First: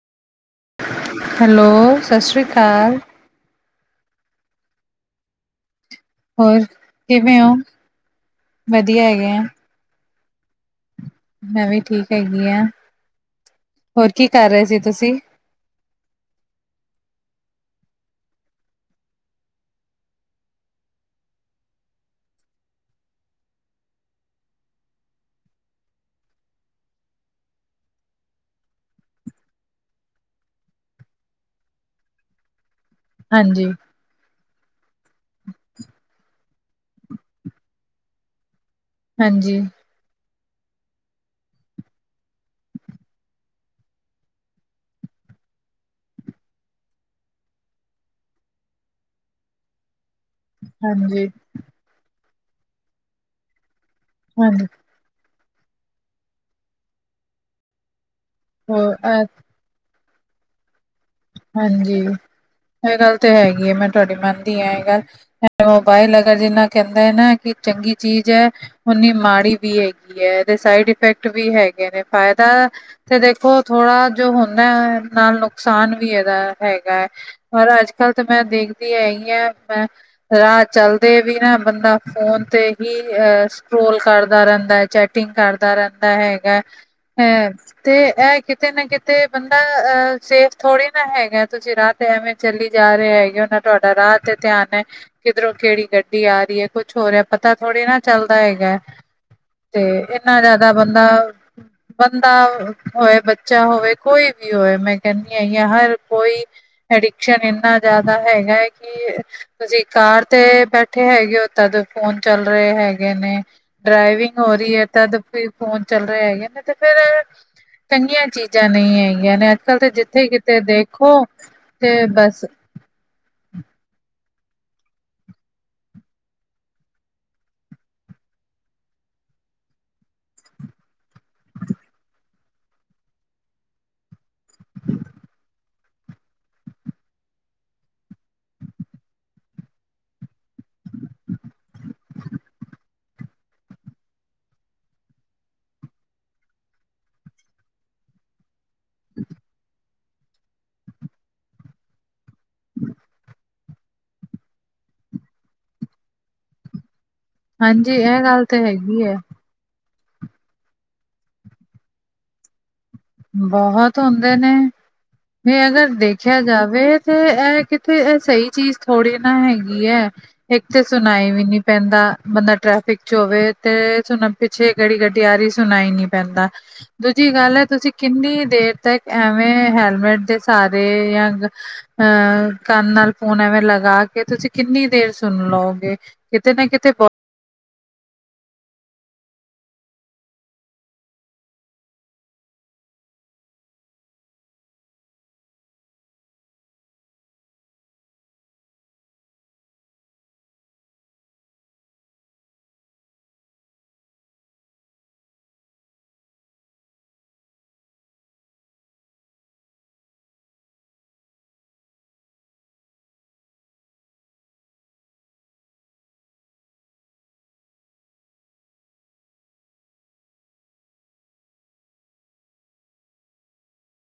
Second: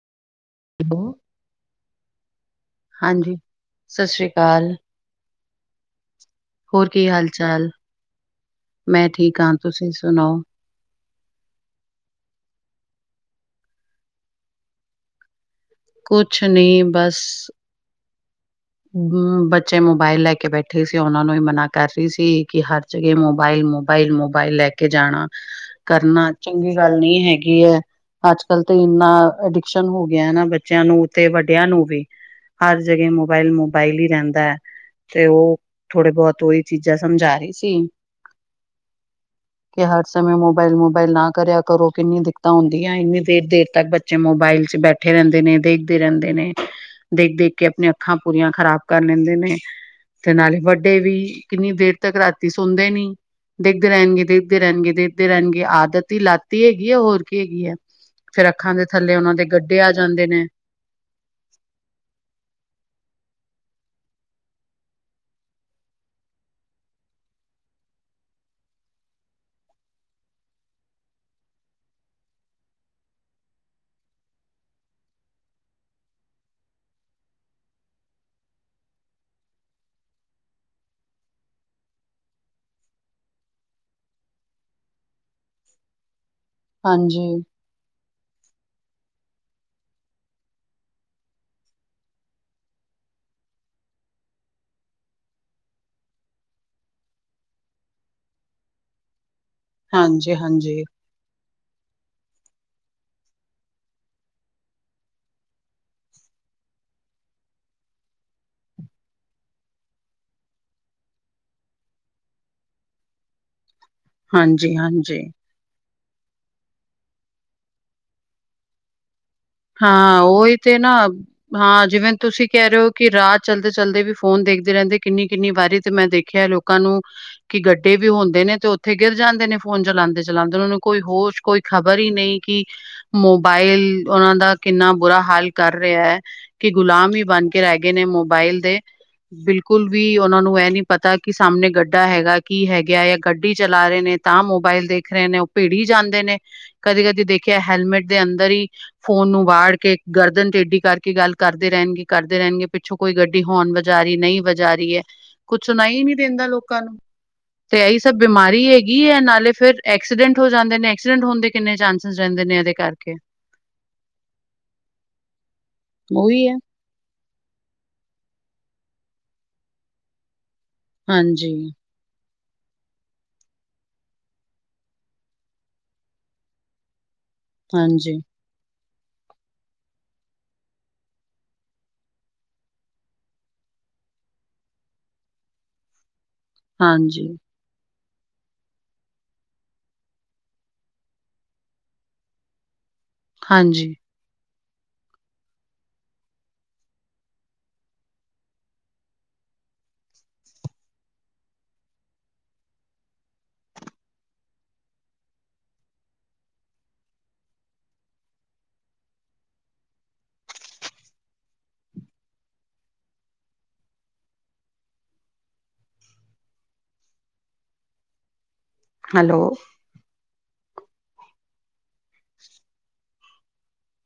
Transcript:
[unintelligible] Hello ਸਤਿ ਸ਼੍ਰੀ ਅਕਾਲ ਹਾਂਜੀ ਸਤਿ ਸ਼੍ਰੀ ਅਕਾਲ ਹੋਰ ਕੀ ਹਾਲ ਕਿਵੇਂ ਹੋ ਚਾਲ ਵਧੀਆ ਮੈਂ ਹੈਗੇ ਠੀਕ ਆ ਹਾਂ ਤੁਸੀਂ ਸੁਣਾਓ? ਮੈਂ ਵੀ ਠੀਕ ਹੈਗੀ ਹਾਂ ਹੋਰ, ਕੀ ਕਰ ਰਹੇ ਸੀ ਤੁਸੀਂ? ਕੁਛ ਨਹੀਂ ਬਸ ਹੂ, ਬੱਚੇ ਮੋਬਾਇਲ ਲੈ ਕੇ ਬੈਠੇ ਸੀ ਉਹਨਾਂ ਨੂੰ ਵੀ ਮਨਾ ਕਰ ਰਹੀ ਸੀ ਕਿ ਹਰ ਹਰ ਜਗੇ ਮੋਬਾਇਲ-ਮੋਬਾਈਲ-ਮੋਬਾਇਲ ਲੈ ਕੇ ਜਾਣਾ। ਕਰਨਾ ਚੰਗੀ ਗੱਲ ਨਹੀਂ ਹੈਗੀ ਹੈ। ਅੱਜ ਕੱਲ ਤੇ ਇੰਨਾ ਅਡਿਕਸ਼ਨ ਹੋ ਗਿਆ ਹਨ ਨਾ ਬੱਚਿਆਂ ਨੂੰ ਤੇ ਵੱਡਿਆਂ ਨੂੰ ਵੀ ਹਰ ਜਗੇ ਹਾਂਜੀ ਮੋਬਾਇਲ-ਮੋਬਾਇਲ ਹੀ ਰਹਿੰਦਾ ਹੈ ਤੇ ਉਹ ਥੋੜੇ ਬਹੁਤ ਉਹੀ ਚੀਜ਼ਾਂ ਸਮਝਾ ਰਹੀ ਸੀ। ਹਾਂਜੀ, ਹਰ ਸਮੇਂ ਮੋਬਾਇਲ, ਮੋਬਾਇਲ ਨਾ ਕਰਿਆ ਕਰੋ ਕਿੰਨੀ ਦਿੱਕਤਾਂ ਹੁੰਦੀਆਂ ਇੰਨੀ ਦੇਰ ਦੇਰ ਤੱਕ ਬੱਚੇ ਮੋਬਾਇਲ ਚ ਬੈਠੇ ਰਹਿੰਦੇ ਨੇ ਦੇਖਦੇ ਰਹਿੰਦੇ ਨੇ ਦੇਖ-ਦੇਖ ਕੇ ਆਪਣੇ ਅੱਖਾਂ ਪੂਰੀਆਂ ਖ਼ਰਾਬ ਕਰ ਲੈਂਦੇ ਨੇ ਤੇ ਨਾਲੇ ਵੱਡੇ ਵੀ ਹਾਂਜੀ ਕਿੰਨੀ ਦੇਰ ਤੱਕ ਰਾਤੀ ਸੌਦੇ ਨੀ ਦੇਖਦੇ ਰਹਿਣਗੇ ਦੇਖਦੇ ਹਾਂਜੀ ਰਹਿਣਗੇ ਦੇਖਦੇ। ਦੇ ਰਹਿਣਗੇ ਆਦਤ ਹੀ ਲਾਤੀ ਹੈਗੀ ਹੈ ਹੋਰ ਕੀ ਹੈਗੀ ਹੈ ਫਿਰ ਅੱਖਾਂ ਦੇ ਹੋ ਥੱਲੇ ਉਹਨਾਂ ਦੇ ਤੇ ਆ ਜਾਂਦੇ ਨੇ ਹਾਂਜੀ ਇਹ ਗੱਲ ਤਾਂ ਹੈਗੀ ਹੈ ਮੈਂ ਤੁਹਾਡੀ ਮੰਨਦੀ ਹਾਂ ਇਹ ਗੱਲ ਮੋਬਾਇਲ ਅਗਰ ਜਿੰਨਾ ਕਹਿੰਦਾ ਹੈ, ਨਾ ਕਿ ਚੰਗੀ ਚੀਜ਼ ਹੈ। ਉਨੀ ਮਾੜੀ ਵੀ ਹੈਗੀ ਹੈ ਇਹਦੇ ਸਾਈਡ ਇਫੈਕਟ ਵੀ ਹੈਗੇ ਨੇ ਫਾਇਦਾ। ਤੇ ਦੇਖੋ ਥੋੜਾ ਜੋ ਹੁੰਦਾ ਹੈ ਨਾਲ ਨੁਕਸਾਨ ਵੀ ਇਹਦਾ ਹੈਗਾ ਹੈ। ਪਰ ਅੱਜ ਕੱਲ ਤਾਂ ਮੈਂ ਦੇਖਦੀ ਹੈਗੀ ਹੈ ਮੈਂ ਰਾਹ ਚਲਦੇ ਵੀ ਨਾ ਬੰਦਾ ਫੋਨ ਤੇ ਹੀ ਸਕਟਰੋਲ ਕਰਦਾ ਰਹਿੰਦਾ ਹੈ ਚੈਟ ਚੈਟਿੰਗ ਕਰਦਾ ਰਹਿੰਦਾ ਹੈਗਾ। ਹਾਂਜੀ ਹੈ ਤੇ ਇਹ ਕਿਤੇ ਨਾ ਕਿਤੇ ਬੰਦਾ ਅਹ ਸੇਫ ਥੋੜੀ ਨਾ ਹੈਗੇ ਤੁਸੀਂ ਰਾਹ ਤੇ ਐਵੇਂ ਚੱਲੀ ਜਾ ਰਹੇ ਹੈਗੇ ਹੋ ਨਾ ਤੁਹਾਡਾ ਰਾਹ ਤੇ ਧਿਆਨ ਹੈ। ਕਿੱਧਰੋਂ ਕਿਹੜੀ ਗੱਡੀ ਆ ਰਹੀ ਹੈ ਕੁੱਛ ਹੋ ਰਿਹਾ ਪਤਾ ਥੋੜ੍ਹੇ ਨਾ ਚੱਲਦਾ ਹੈਗਾ ਹੈ। ਤੇ ਹਾਂਜੀ ਇੰਨਾ ਜ਼ਿਆਦਾ ਹਾਂਜੀ ਬੰਦਾ ਬੰਦਾ ਹੋਵੇ ਬੱਚਾ ਹੋਵੇ ਕੋਈ ਵੀ ਹੋਵੇ ਮੈਂ ਕਹਿੰ ਹਰ ਕੋਈ ਅਡਿਕਸ਼ਨ ਇੰਨਾ ਜ਼ਿਆਦਾ ਹੈਗਾ ਹੈ ਕਿ ਅਸੀਂ ਕਾਰ ਤੇ ਬੈਠੇ ਹੈਗੇ ਹੋ ਤਦ ਫੋਨ ਚੱਲ ਰਹੇ ਹੈਗੇ ਨੇ ਡਰਾਈਵਿੰਗ ਹੋ ਹਾਂਜੀ ਰਹੀ ਹੈ ਤਦ ਹਾਂਜੀ ਫਿਰ ਫੋਨ ਚੱਲ ਰਿਹਾ ਹੈਗੇ ਨੇ ਤੇ ਫਿਰ ਚੰਗੀਆਂ ਚੀਜ਼ਾਂ ਨਹੀਂ ਹੈਗੀਆਂ ਨੇ ਅੱਜ ਕੱਲ ਤਾਂ ਹਾਂ ਉਹੀ ਤੇ ਨਾ ਹਾਂ ਜਿਵੇਂ ਬਸ ਤੁਸੀਂ ਕਹਿ ਰਹੇ ਹੋ ਕਿ ਰਾਤ ਚਲਦੇ ਚਲਦੇ ਵੀ ਫੋਨ ਦੇਖਦੇ ਰਹਿੰਦੇ ਕਿੰਨੀ ਕਿੰਨੀ ਵਾਰੀ ਤੇ ਮੈਂ ਦੇਖਿਆ ਲੋਕਾਂ ਨੂੰ ਕਿ ਗੱਡੇ ਵੀ ਹੁੰਦੇ ਨੇ ਤੇ ਉੱਥੇ ਗਿਰ ਜਾਂਦੇ ਨੇ ਫੋਨ ਚਲਾਉਂਦੇ ਚਲਾਉਂਦੇ ਉਹਨਾਂ ਨੂੰ ਕੋਈ ਹੋਸ਼ ਕੋਈ ਖ਼ਬਰ ਹੀ ਨਹੀਂ ਕਿ ਮੋਬਾਇਲ ਉਹਨਾ ਦਾ ਕਿੰਨਾ ਬੁਰਾ ਹਾਲ ਕਰ ਰਿਹਾ ਹੈ। ਕਿ ਗੁਲਾਮ ਹੀ ਬਣ ਕੇ ਰਹਿ ਗਏ ਨੇ ਮੋਬਾਇਲ ਦੇ ਬਿਲਕੁਲ ਵੀ ਉਹਨਾਂ ਨੂੰ ਇਹ ਨੀ ਪਤਾ ਕਿ ਸਾਹਮਣੇ ਗੱਡਾ ਹੈਗਾ ਕੀ ਹੈਗਾ ਜਾਂ ਗੱਡੀ ਚਲਾ ਰਹੇ ਨੇ। ਤਾਂ ਮੋਬਾਇਲ ਦੇਖ ਰਹੇ ਨੇ ਉਹ ਭਿੜ ਹੀ ਜਾਂਦੇ ਨੇ ਕਦੀ ਕਦੀ ਦੇਖਿਆ ਹੈਲਮੇਟ ਦੇ ਅੰਦਰ ਹੀ। ਫੋਨ ਨੂੰ ਵਾੜ ਕੇ ਗਰਦਨ ਟੇਡੀ ਕਰਕੇ ਗੱਲ ਕਰਦੇ ਰਹਿਣਗੇ ਕਰਦੇ ਰਹਿਣਗੇ ਪਿੱਛੋਂ। ਕੋਈ ਗੱਡੀ ਹੋਰਨ ਵਜਾ ਰਹੀ ਨਹੀਂ ਵਜਾ ਰਹੀ ਹੈ ਕੁਛ ਸੁਣਾਈ ਨਹੀਂ ਦਿੰਦਾ ਲੋਕਾਂ ਨੂੰ। ਤੇ ਹਾਂਜੀ ਇਹੀ ਸਭ ਇਹ ਗੱਲ ਤੇ ਬਿਮਾਰੀ ਹੈਗੀ ਹੈ ਨਾਲੇ ਫਿਰ। ਐਕਸੀਡੈਂਟ ਹੋ ਜਾਂਦੇ ਨੇ ਐਕਸੀਡੈਂਟ ਹੋਣ ਦੇ ਕਿੰਨੇ ਚਾਂਸਿਸ ਰਹਿੰਦੇ ਨੇ ਇਹਦੇ ਕਰਕੇ। ਬਹੁਤ ਹੁੰਦੇ ਨੇ ਵੀ ਅਗਰ ਦੇਖਿਆ ਉਹੀ ਹੈ ਜਾਵੇ। ਤੇ ਇਹ ਕਿਥਇਹ ਸਹੀ ਚੀਜ਼ ਥੋੜੀ ਨਾ ਹੈਗੀ ਹੈ। ਇੱਕ ਤੇ ਸੁਣਾਈ ਵੀ ਹਾਂਜੀ ਨੀ ਪੈਂਦਾ, ਬੰਦਾ ਟ੍ਰੈਫਿਕ। ਹੋਵੇ ਤੇ ਸੁਣ ਪਿੱਛੇ ਕਹਿੜੀ ਗੱਡੀ ਆ ਰਹੀ ਐ ਸੁਣਾਈ ਹੀ ਨੀ ਪੈਂਦਾ ਦੂਜੀ ਗੱਲ ਹੈ ਤੁਸੀਂ। ਹਾਂਜੀ ਕਿੰਨੀ ਦੇਰ ਤੱਕ ਐਵੇਂ ਹੈਲਮੇਟ ਦੇ ਸਾਰੇ ਜਾਂ। ਅਹ ਕੰਨ ਨਾਲ ਫੋਨ ਐਵੇਂ ਲਗਾ ਕੇ, ਤੁਸੀਂ ਕਿੰਨੀ ਦੇਰ ਸੁਣ ਲਓਗੇ। ਕਿਤੇ ਨਾ ਕਿਤੇ ਬਹ। ਹਾਂਜੀ ਹਾਂਜੀ। ਹੈਲੋ